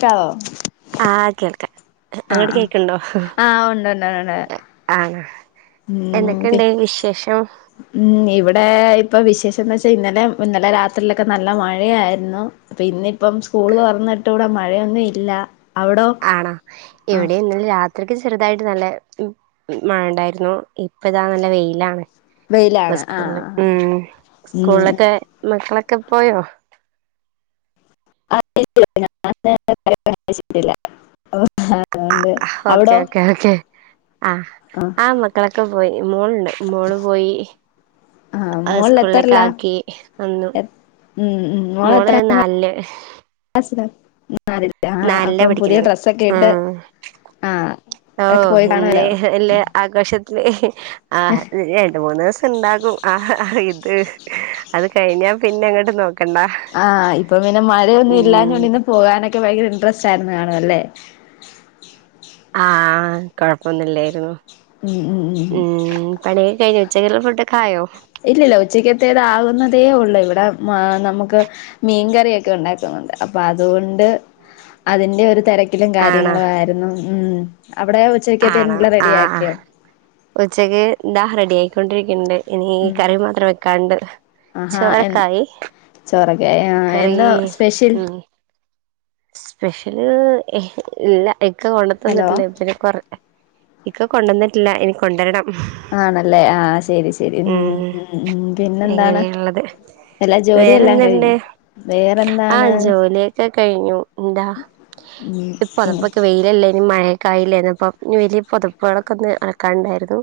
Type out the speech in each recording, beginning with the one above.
ക്കവേ ആഹ് കേൾക്ക ആഹ് ആഹ് ആഹ് ഉണ്ട്ണ്ട്ണ്ട് ആണ എന്തേക്കെണ്ട് വിശേഷം ഉം ഇവിടെ ഇപ്പോ വിശേഷംന്ന് വെച്ചാ ഇന്നലെ ഇന്നലെ രാത്രിയിൽ ഒക്കെ നല്ല മഴയായിരുന്നു അപ്പം ഇന്നിപ്പം സ്കൂൾ തോർന്നിട്ട് ഇവ്ടെ മഴയൊന്നും ഇല്ല അവിടോ ആണോ ആഹ് ഇവിടേം ഇന്നല രാത്രിക്ക് ചെറുതായിട്ട് നല്ല മഴണ്ടായിര്ന്നു ഇപ്പതാ നല്ല വെയിലാണ് ഇപ്പോ വെയിലാണ് ആഹ് സ്കൂൾല് ഉം ആഹ് ഉം സ്കൂള്ലൊക്കെ മക്കളൊക്കെ പോയോ [unintelligible] അതോണ്ട് ഓക്കെ ഓക്കെ ഓക്കെ ആഹ് ആഹ് മ ക്കളൊക്കെ പോയി മോൾണ്ട് മോള് പോയി ആഹ് മോള് സ്കൂള്ലേക്ക് എത്രയിലാ ആക്കി വന്നു മോൾ നാല്ൽ സിലാ [unintelligible] ആ നാലിലാ അപ്പം പുതിയ പഠിക്കുന്നത് ഡ്രെസ്സൊക്കെ ഇട്ട് ആഹ് ഒക്കെ പോയി ഓഹ് ഇന്ന് കാണുവല്ലോ വല്ല്യ ആഘോഷത്തില് ആഹ് രണ്ട് മൂന്ന് ദിവസ ണ്ടാകും ആഹ് ഇത് അത് കഴിഞ്ഞാ പിന്നെ ങ്ങട്ട് നോക്കണ്ട ആഹ് ഇപ്പോ പിന്നെ മഴയൊന്നും ഉം ഇല്ലാഞ്ഞോണ്ട് ഇന്ന് പോകാനൊക്കെ ഭയങ്കര ഇൻട്രസ്റ്റ് ആയിരുന്നു കാണു അല്ലേ ആഹ് കൊഴപ്പൊന്നും ഇല്ലായിരുന്നു ഉം ഉം ഉം ഉം പണി കഴിഞ്ഞോ ഉച്ചക്കേക്ക്ള്ള ഫുടൊക്കയോ ഇല്ല ഇല്ല ഉച്ചക്കത്തേത് ആകുന്നതേ ഉള്ളൂ ഇവ്ടെ മാ നമുക്ക് മീൻകറിയൊക്കെ ഉണ്ടാക്കുന്നുണ്ട് അപ്പോ അതുകൊണ്ട് അതിന്റെ ഒരു തെര ക്കിലും ആണോ കാര്യങ്ങളും ആയ്ര്ന്നു ഉം അവിടെ ആണോ ഉച്ചക്കത്തെൽന്ള്ളെ ആഹ് ആഹ് റെഡിയാക്കിയോ ഉച്ചക്ക് താ റെഡിയായിക്കൊണ്ടിരിക്കുന്ന്ണ്ട് ഇനീ ഉം കറി മാത്രം വെക്കാൻണ്ട് ആഹാ എ ചോറൊക്കായി ചോറൊക്കെ ആ കറി എന്താ സ്പെഷ്യൽ ഉം സ്പെഷ്യല് ഇല്ല ഇക്ക കൊണ്ട് ഹലോ ത്തന്നിട്ടില്ലേ പിന്നെ കൊറ ഇക്ക കൊണ്ടന്നിട്ടില്ല ഇനി കൊണ്ടരണം ആണല്ലേ ആഹ് ശരി ശരി ഉം ഉം പിന്നെന്താണ് ത് എല്ലാ ജോലിയെല്ലാം വേറെന്ത്ണ്ട് കഴിഞ്ഞോ വേറെന്താണ് ആഹ് ജോലിയൊക്കെ കഴിഞ്ഞു എന്താ ഉം ഈ ഉം പൊതപ്പൊക്കെ വെ - കയിലല്ലേ ഇനി മഴയൊക്കായില്ലോ [unintelligible] വെയിലല്ലേ ഇനിമഴേക്കായില്ലേഇനിപ്പൊ വലിയ പൊതപ്പുകളൊക്കെ ഒന്ന് അലക്കാ ണ്ടായിരുന്നു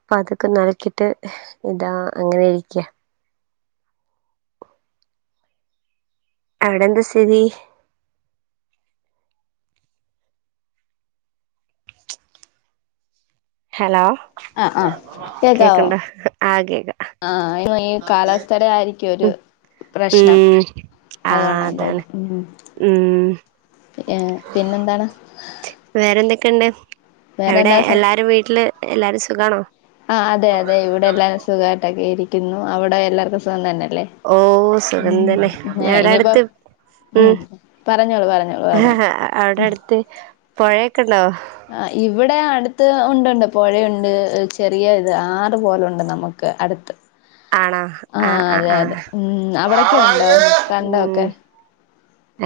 അപ്പൊ അതൊക്കെ ഒന്ന് അലക്കിട്ട് ഇതാ അങ്ങനെ ഇരിക്യാ ആവിടെന്താ സ്ഥിതി ഹലോ ആഹ് ആഹ് കേക്കാവോ കേക്ക്ണ്ടാ ആ കേക്ക ആഹ് അയ്ന് ഈ കാലാവസ്ഥേര ആയിരിക്കും ഒരു പ്രശ്നം ഉം ആ അതുകൊണ്ടാ അതാണ് തോന്നും ഉം ഉ ഏഹ് പിന്നെന്താണ് വേറെന്തൊക്കെണ്ട് വേറെ എവിടെ എന്താ സം എല്ലാരും വീട്ടില് എല്ലാരും സുഖാണോ ആഹ് അതെ അതെ ഇവിടെ എല്ലാരും സുഖായിട്ടൊക്കെ ഇരിക്കുന്നു അവിടെ എല്ലർക്കും സുഖം തന്നെല്ലേ ഓ സുഖം തന്നെ ഞങ്ങടെ ഇനിയിപ്പോ അടുത്ത് ഉം പറഞ്ഞോളൂ പറഞ്ഞോളൂ പറഞ്ഞോളൂ അവിടെ അടുത്ത് പൊ ഴയൊക്കെ ഉണ്ടോ ആ ഇവിടെ അടുത്ത് ഒണ്ട് ഒണ്ട് പൊഴയുണ്ട് ചെറിയ ഇത് ആറ് പോലുണ്ട് നമു ക്ക് അടുത്ത് ആണാ ആഹ് അതെ അതെ ആഹ് ഉം അവിടൊക്കെ ഉണ്ടോ ആഹ് ഉം കണ്ടമൊക്കെ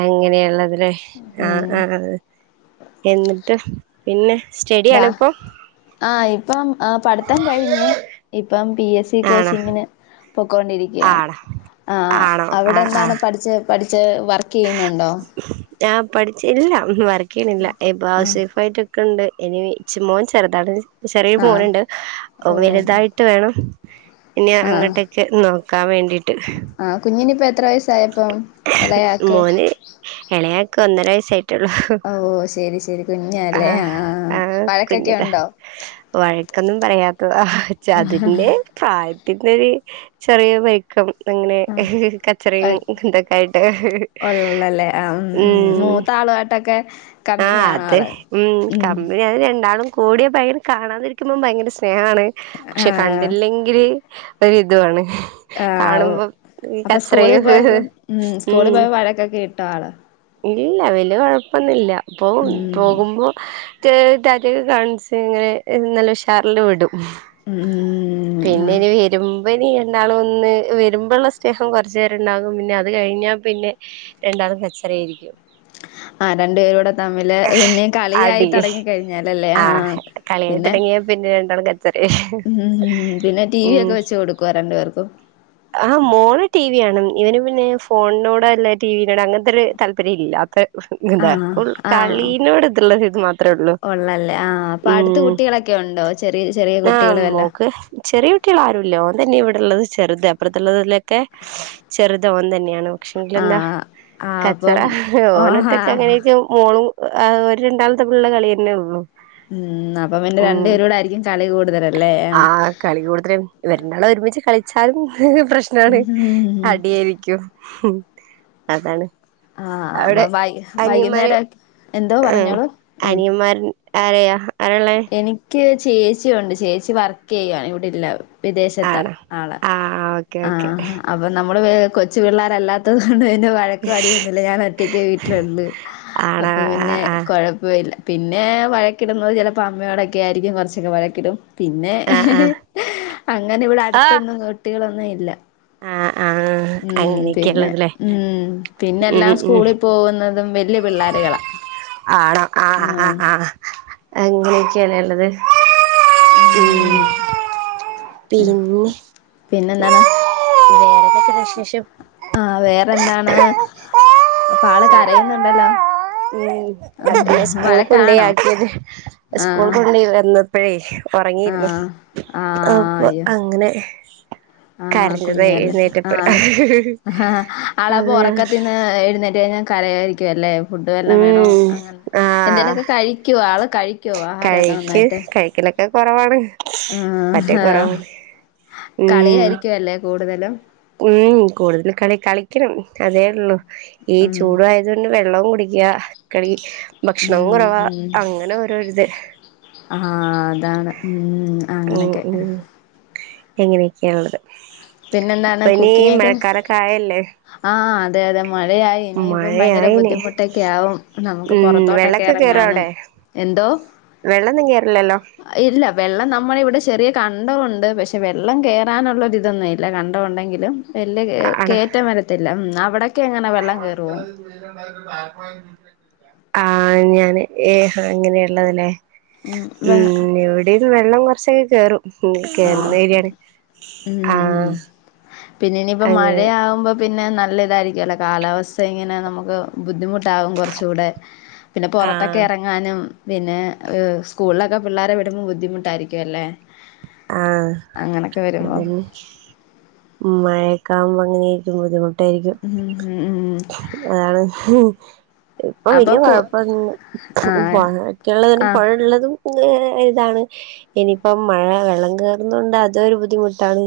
അങ്ങനെ ഉള്ളത് ലെ ആഹ് ഉം ആഹ് എന്നിട്ട് പിന്നെ ദാ സ്റ്റഡിയാണോ ഇപ്പൊ ആഹ് ഇപ്പം ആ പഠ്ത്തം കഴിഞ്ഞു ഇപ്പം പി എസ് സി ആണോ കോച്ചിങ്ങിന് പൊക്കോ ണ്ടിരിക്കാണ് ആണോ ആ ആണോ ആഹ് അവിടെന്താണ് ആഹ് പഠിച്ചത് പഠിച്ച് വർക്കെയ്യുന്നുണ്ടൊ ആഹ് പഠിച്ച് ഇല്ല വർക്ക് ചെയ്യ്ണില്ല ഇപ്പ ഹൗസ് ആഹ് വൈഫായിട്ട് ഇക്ക്ണ്ട് ഇനി ഇച്ച് മോൻ ചെറുതാണ് ചെറിയ ആഹ് മോന്ണ്ട് ഓ വലുതായി ട്ട് വേണം ഇനി ആഹ് അങ്ങോട്ടൊക്കെ നോക്കാൻ വേണ്ടീട്ട് ആഹ് കുഞ്ഞിന് ഇപ്പം എത്ര വയസ്സായപ്പം ഇളയാക്ക് മോന് എളയാക്ക് ഒന്നര വയസ്സായിട്ടുള്ളൂ ഓഹ് ശരി ശരി കുഞ്ഞല്ലേ ആഹ് ആഹ് വഴക്കൊക്കെ കുഞ്ഞില്ല ഉണ്ടോ വഴക്കൊന്നും പറയാ അതിന്റെ പ്രായത്തിന്റെ ഒരു ചെറിയ വൈ യിക്കം അങ്ങനെ ആഹ് കച്ചറയുംഇതൊ ക്കായിട്ട് ഉം താളു ആയിട്ടൊക്കെ കമ്പനിയാണ് അതെ ഉം കമ്പനിയാണ് രണ്ടാളും കൂടിയ ഭയങ്കര കാണാതിരിക്കുമ്പം ഭയങ്കര സ്നേഹാണ് പക്ഷെ ആഹ് കണ്ടില്ലെങ്കില് ഒരിതുവാണ് ആഹ് കാണുമ്പൊ അപ്പൊ സ്കൂളിൽ കച്ചറയും പോയപ്പോ സ്കൂളിൽ ഉം പോയപ്പോ വഴക്കൊക്കെ ഇട്ടോ ആള് ഇല്ല വല്ല്യ കൊഴപ്പൊന്നില്ല ഇപ്പൊ ഉം ഇപ്പൊ ചെറിയ റ്റാറ്റേക്കെ കാണിച്ച് ഇങ്ങനെ നല്ല ഉഷാറില് വിടും ഉം പിന്നെ ആഹ് ഇനി വരുമ്പനി രണ്ടാളും ഒന്ന് വരുമ്പോള്ള സ്നേഹം കൊറച്ച് നേരണ്ടാകും പിന്നെ അത് കഴിഞ്ഞാ പിന്നെ രണ്ടാളും കച്ചറേയിരിക്കും ആഹ് രണ്ട് പേരുടെ തമ്മില് പിന്നേം കളിയായി അടി തൊടങ്ങി കഴിഞ്ഞാലല്ലേ ആഹാ ആഹ് കളിയായി തൊടങ്ങിയാ പിന്നെ രണ്ടാളും കച്ചറയായി ഉം ഉം പിന്നെ ടി വി യൊക്കെ വെച്ച് കൊടുക്കോ രണ്ട് പേർക്കും ആഹ് മോള് ടി വി കാണും ഇവന് പിന്നെ ഫോണിനോട് അല്ല ടി വിനോട് അങ്ങനത്തെരു താല്പര്യയില്ലാത്രെ എന്താ ആഹ് ഫുൾ കളീനോട് ഇതള്ളൊര്ത് മാത്രേയൊള്ളൂ ഒള്ളല്ലേ? ആ അപ്പൊ അടുത്ത് കുട്ടികളൊക്കെയുണ്ടോ? ചെറിയ ചെറിയ ആഹ് കുട്ടികള് വല്ലാ മോക്ക് ചെറിയ കുട്ടികളാരുല്ല ഓന് തന്നെ ഇവിടെള്ളത് ചെറുത് അപ്പുറത്ത്ള്ളതിലൊക്കെ ചെറ്ത് ഓൻ തന്നെയാണ്. പക്ഷേങ്കിലെന്താ ആഹ് ആഹ് കച്ചറ അപ്പം ഓഹ് ഓനൊറ്റക്ക്‌ അങ്ങനയെക്കെ മോളും ഒര് രണ്ടാളും തമ്മിലുള്ള കളിയെന്നൊള്ളു. ഉം അപ്പം പിന്നെ രണ്ടു പേരും കൂടെ ആയിരിക്കും കളി കൂടുതലല്ലേ? ആ കളി കൂടുതല് ഇവര് രണ്ടാളും ഒരുമിച്ച് കളിച്ചാലും പ്രശ്നാണ് ഉം അടിയായിരിക്കും. ഉം അതാണ് ആഹ് അപ്പ അവിടെ വൈ അനിയന്മാര് വൈകുന്നേരക്കെ എന്തോ ഉം പറഞ്ഞോളു ഉം അനിയന്മാര് ആരെയാ ആരാള്ളെ എനി ക്ക് ചേച്ചിയുണ്ട് ചേച്ചി വർക്കെയ്യാണ് ഇവിടെയില്ലാ വിദേശത്താ ആണോ ആള് ആ ഓക്കെ ആ ഓക്കെ അപ്പ അപ്പൊ നമ്മള് കൊച്ചു പിള്ളോരല്ലാത്തത് കൊണ്ട് പിന്നെ വഴക്കും അടിയൊന്നുല്ല ഞാനൊറ്റയ്ക്കെ വീട്ടിലൊള്ളു ആണോ അപ്പ ആ പിന്നെ ആ ആ കൊഴപ്പവില്ല പിന്നെ വഴക്കിടുന്നത് ചെലപ്പോ അമ്മയോടൊക്കെയായിരിക്കും കുറച്ചൊക്കെ വഴക്കിടും. പിന്നെ ആ അങ്ങനെവിടെ ആ അടുത്തൊന്നും കുട്ടികളൊന്നുവില്ല ആ ആ ഉം പിന്നെ അങ്ങനെയൊക്കെയള്ളതല്ലേ ഉം ഉം പിന്നെല്ലാം ഉം സ്കൂളില് പോകുന്നതും വല്ല്യ പിള്ളോരുകളാ ആണോ ആ ആ ആഹ് പി ആ അങ്ങനെയെക്കേലെയ്ള്ളത്? ഉം പിന്നെ പിന്നെന്താണ് വേറെന്തൊക്കെ വിശേഷം? ആഹ് വേറെന്താണ് അപ്പാള് സുഖം കരയുന്നുണ്ടല്ലോ? ഉം മറ്റീനെ ആഹ് സ്കൂള് കൊണ്ടോയി വഴക്കാണോ ആക്കിയത് സ്കൂള് ആഹ് കൊണ്ടോയി വന്നപ്പയേ ഒറങ്ങേരുന്നു ആഹ് ആഹ് അപ്പൊ അയ്യോ അങ്ങനെ. ആഹ് കരഞ്ഞതെ കുഞ്ഞല്ലേ എഴുന്നേറ്റപ്പം ആഹ് അതെ ആ എഴുന്നേറ്റ് കയിഞ്ഞാ കരയായിരിക്കുവല്ലേ? ഫുഡ് വല്ലോം വേണോ ഉം അങ്ങനെ ആഹ് എന്തേലൊക്കെ കഴിക്കുവോ? ആള് കഴിക്കോ ആഹാരൊക്കെ കഴിക്ക് നന്നായിട്ട്? പറ്റെ കഴിക്കലൊക്കെ കൊറവാണ് പറ്റേകൊറവാണ്. കളിയായിരിക്കുവല്ലേ കൂടുതലും? ഉം കൂടുതല് കളി കളിക്കണം അതേയൊള്ളൂ ഈ ഉം ചൂടുവായ അത് പിന്നെ വെള്ളോം കുടിക്കാ കളി ഉം ഭക്ഷണവും കൊറവാ ഉം അങ്ങനോരോരിത് ആഹ് അതാണ് ഉം ഉം അങ്ങനൊക്കെ ഉം എങ്ങനെയൊക്കാണ്ള്ളത് പിന്നെന്താണ് ഇപ്പയിനി കുക്കിങ്ങൊക്കെ മഴക്കാലൊക്കെ ആയല്ലേ? ആഹ് ആ അതെയതെ മഴയായി ഇനിയിപ്പം ഭയങ്കര മഴയായിന് ബുദ്ധിമുട്ടൊക്കെയാവും നമുക്ക് ഉം പൊറത്തോട്ടൊക്കെ വെള്ളൊക്കെ കേറോ എറങ്ങാനും. അവിടെ എന്തോ? വെള്ളൊന്നും കേറില്ലല്ലോ? ഇല്ല വെള്ളം നമ്മളെവിടെ ചെറിയ കണ്ടവുണ്ട് പക്ഷെ വെള്ളം കേറാനുള്ളൊരിതൊന്നുവില്ല. കണ്ടമുണ്ടെങ്കിലും വലിയ ആണോ കെ-കേറ്റം വരത്തില്ല അവിടൊക്കെങ്ങനെ വെള്ളം കേറുവോ? ആഹ് ഞാന് ഏഹ് അങ്ങനെയുള്ളതലേ? ഉം വെ ഉം ഇവിടേം വെള്ളം കൊറച്ചൊക്കെ കേറും. ഉം ആഹ് കേറുന്നഏരിയാണ് ഉം ആഹ ഉം പിന്നെ ഇനിയിപ്പോ അങ്ങനെ. മഴയാവുമ്പോ പിന്നെ നല്ല ഇതായിരിക്കല്ലോ കാലാവസ്ഥ ഇങ്ങനെ നമുക്ക് ബുദ്ധിമുട്ടാകും കുറചൂടെ പി പിന്നെ പുറത്തൊക്കെ ആഹ് എറങ്ങാനും പിന്നെ സ്കൂളിലൊക്കെ പിള്ളേരെ വിടുമ്പോ ബുദ്ധിമുട്ടായിരിക്കും അല്ലേ. ആഹ് അങ്ങനൊക്കെ വരുമ്പോ ഉം മഴക്കെ ആവുമ്പോ അങ്ങനൊയായിരിക്കും ബുദ്ധിമുട്ടായിരിക്കും. ഉം ഉം ഉം ആണ് ഹും ഇപ്പൊ അപ്പൊ വലിയ കു കൊയപ്പൊന്നും ആഹ് പുഴൊക്കെള്ളതും ആഹ് പൊഴള്ളതും. ഏഹ ഇതാണ് ഇനിയിപ്പം മഴ വ വെള്ളം കേറുന്നത് കൊണ്ട് അതും ഒരു ബുദ്ധിമുട്ടാണ്.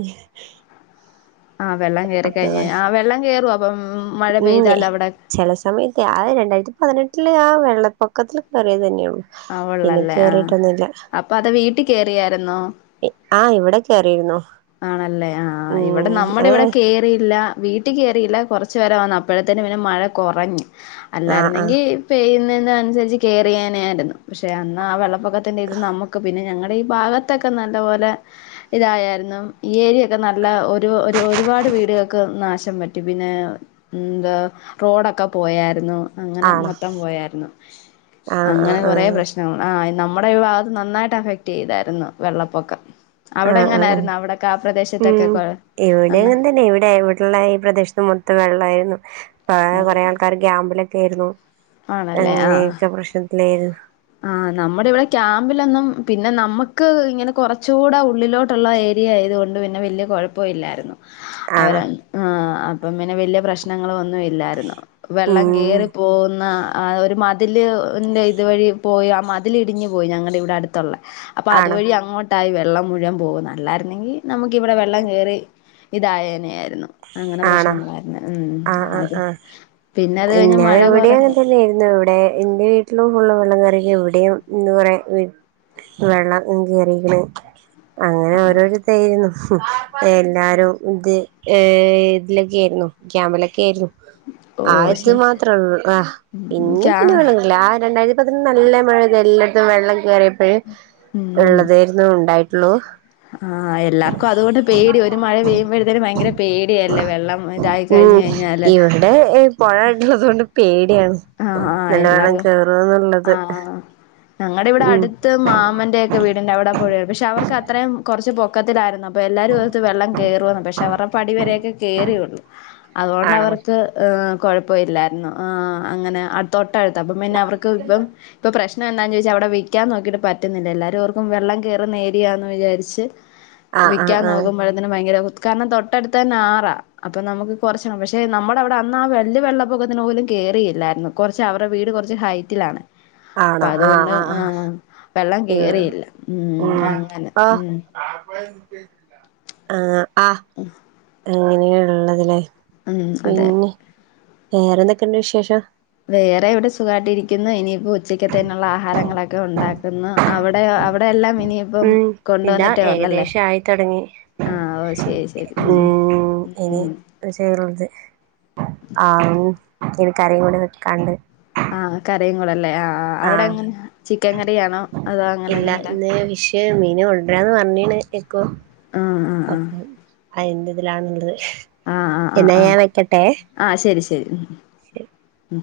ആഹ വെള്ളം കേയറിക്കഴിഞ്ഞാ ആഹ വെള്ളം കേറോ അപ്പം. മഴ പെയ്താലോ [unintelligible] അവിടെ ചെല സമയത്തെ ആഹ് രണ്ടായിരത്തി പതിനെട്ടിലെ ആഹ് വെള്ളപ്പൊക്കത്തില് കേറിയത് തന്നേ ഒള്ളു അഹ് ഒള്ളല്ലേ ആഹ് അപ്പൊ അത് വീട്ടി കേറിയാരുന്നോ ആഹ് ഇവിടെ കേറിയിരുന്നു ആണല്ലേ ആഹ് ആഹ് ഇവിടെ ഉം നമ്മുടെ ഏ ഇവിടെ കേ റില്ല വീട്ടി കേറില്ല കുറച്ച് വരെ വന്ന് അപ്പഴത്തേന് പിന്നെ മഴ കുറഞ്ഞ് ആ ആ അല്ലാരുന്നെങ്കി പെയ്യുന്നേന് അനുസരിച്ച് കേറിയേനെ ആരുന്ന് പക്ഷേ അന്ന് ആഹ് വെള്ള പ്പൊക്കത്തിന്റെ ഇത് നമുക്ക് പിന്നെ ഞങ്ങടെ ഈ ഭാഗത്തൊക്കെ നല്ല പോലെ ഇതായാരുന്ന് ഈ ഏരിയ നല്ല ഒരു ഒരു ഒരുപാട് വീടുകൾക്ക് നാശം വരു പിന്നെ എന്താ റോഡൊക്കെ പോയാരുന്നു അങ്ങനെ ആണോ മൊത്തം പോയാരുന്നു ആ ആ അങ്ങനെ കൊറേ ആഹ് നമ്മടെ ഈ ഭാഗത്ത് നന്നായിട്ട് അഫക്ട് ചെയ്താരുന്നു വെള്ളപ്പൊക്കം ആ അവിടെ ആ ആ എങ്ങനാരുന്ന് അവിടൊക്കെ ആഹ് പ്രദേശത്തൊക്കെ ഉം കൊ ഇവിടെ അന്ന് അങ്ങനെ ഇവിടെ എവിടെ ള്ളായി ഈ പ്രദേശത്ത് മൊത്തം വെള്ളായിരുന്നു ആഹ് കൊറേ ആൾക്കാര് ക്യാമ്പിലൊക്കെ ആരുന്നു അങ്ങനെയൊക്കെ പ്രശ്നത്തിലായിരുന്നു ആഹ നമ്മുടെ ഇവിടെ ക്യാമ്പിലൊന്നും പിന്നെ നമ്മുക്ക് ഇങ്ങനെ കൊറച്ചൂടെ ഉള്ളിലോട്ട് ട്ടുള്ള ഏരിയ ആയതുകൊണ്ട് പിന്നെ വല്യ കൊഴപ്പം ഇല്ലാരുന്നു അവര ആണോ ആഹ് അപ്പം പിന്നെ വല്യ പ്രശ്നങ്ങളും ഒന്നും ഇല്ലാരുന്നു വെള്ളം ഉം കേറിയപ്പോ പോകുന്ന ആഹ് ഒരു മതില്ൻ്റെ ഇതുവഴി പോയി ആഹ് മതിൽ ഇടിഞ്ഞു പോയി ഞങ്ങടെ ഇവിടെ അടുത്തൊള്ളെ അപ്പൊ ആണോ അതുവഴി അങ്ങോ ത്തായി വെള്ളം മുഴുവൻ പോകുന്ന് അല്ലാരുന്നെങ്കി നമുക്കിവിടെ വെള്ളം കയറി ഇതായേനെയാരുന്ന് അങ്ങനെ ആണോ പ്രശ്നങ്ങളാരുന്ന് ഉം ആഹ് ആഹ് അത് ആഹ് പിന്നത് കഴിഞ്ഞ് ഞാൻ മഴ ഇവിടെയും അങ്ങനെ കുറഞ്ഞ് തന്നെയായിരുന്നു ഇവിടെ എന്റെ വീട്ടിലും ഫുള്ള് വെള്ളം കേറി ഇവിടെയും എന്ന് പറയാ വെള്ളം കേറീക്കണ് അങ്ങനെ ഓരോരുത്തായിരുന്നു എല്ലാരും ഇത് ഏഹ് ഇതിലൊക്കെ ആയിരുന്നു ക്യാമ്പിലൊക്കെ ആയിരുന്നു ഓ ആഹ ഇത് ശരി മാത്രേ ഉള്ള് ആഹ് പിന്നെ പിന്നെ ക്യാ വെള്ളം ആഹ് രണ്ടായിരത്തി [unintelligible] നല്ല മഴ ഇത് എല്ലായിടത്തും വെള്ളം കയറിയപ്പഴ്‌ ഉം ഉള്ളതായിരുന്നു ഉണ്ടായിട്ടുള്ളു ആഹ് എല്ലാർക്കും അതുകൊണ്ട് പേടി ഒരു മഴ പെയ്യുമ്പഴത്തേനും ഭയങ്കര പേടിയല്ലേ വെള്ളം ഇതായി കഴിഞ്ഞ് കഴിഞ്ഞാല് ഏഹ് ഏഹ് പൊഴ അടുത്തുള്ളതുകൊണ്ട് പേടിയാണ് ആഹ് ആഹ് നല്ല വെള്ളം എല്ലാർക്കും കേറുന്നുള്ളത് ആഹ് ഞങ്ങടെ ഇവിടെ ഉം അടു ത് മാമന്റെ ഒക്കെ വീടിന്റവിടെ പുഴയൊണ്ട് പക്ഷെ അവർക്ക് അത്രയും കുറച്ച് പൊ ക്കത്തിലാരുന്നു അപ്പൊ എല്ലാരും ഓർത്ത് വെള്ളം കേറൂന്ന് പക്ഷെ അവരുടെ പടി വരെയൊക്കെ കേറിയുള്ളു അതുകൊണ്ട് ആണോ അവർക്ക് ഏഹ് കൊഴപ്പം ഇല്ലായിരുന്നു ആഹ് അങ്ങനെ തൊട്ടടുത്താ അപ്പം പിന്നെ അവർക്ക് ഇപ്പം ഇപ്പം പ്രശ്നം എന്താന്ന് ചോദിച്ചാ അവിടെ വിക്കാൻ നോക്കിട്ട് പറ്റുന്നില്ല എല്ലാരും ഓർക്കും വെള്ളം കേറുന്ന ഏരിയായന്ന് വിചാരിച്ച് [inaudible] വിക്കാൻ ആ നോക്കുമ്പഴത്തേനും ഭയങ്കര കാരണം തൊട്ടടുത്ത് തന്നെ ആറാ അപ്പം നമ്മക്ക് കുറചാവും പക്ഷെ നമ്മടെ അവിടെ അന്ന് ആഹ് വല്യ വെള്ളപ്പൊക്കത്തിന് പോലും കയറിലാ ഇല്ലാരുന്നു കുറച്ച് അവരുടെ വീട് കുറച്ച് ഹൈറ്റിലാണ് അപ്പൊ ആണോ ആ അതുകൊണ്ട് ആ ആ ആഹ് വെള്ളം ഉം കേറിയില്ല ഉം അങ്ങനെ ഉം ഉം ആഹ് അങ്ങനെയുള്ളതല്ലേ ഉം അതെ പിന്നെ വേറെന്തൊക്കെയുണ്ട് വിശേഷം വേറെ ഇവിടെ സുഖായിട്ട് ഇരിക്കുന്നു ഇനിയിപ്പോ ഉച്ചക്കത്തേന് ഉള്ള ആഹാരങ്ങളൊക്കെ ഉണ്ടാക്കുന്നു അവിടെ അവിടെ എല്ലാം ഇനി ഉം ഇല്ലാ ഏകദേശം ആയിത്തുടങ്ങി ആഹ് ഓ ശരി ശരി ഉം ഇനി ചെറുത് ആഹ് ഉം ഇനി കറിയും കൂടി വെക്കാണ്ട് ആഹ് കറിയും കൂടെല്ലേ ആഹ് ആഹ് അവിടെ എങ്ങനെ ചിക്കൻ കറിആണോ അതോ അങ്ങനെ എന്തെങ്കിലും മീൻ കൊണ്ട്രാന്ന് പറഞീന്നു ഇക്കു ആഹ് ആഹ് അപ്പൊ ആഹ് എന്ത്തിലാണ്ള്ളത് ആഹ്ആഹ്ആഹ് ആഹ് ശരി ശരി ശരി ഉം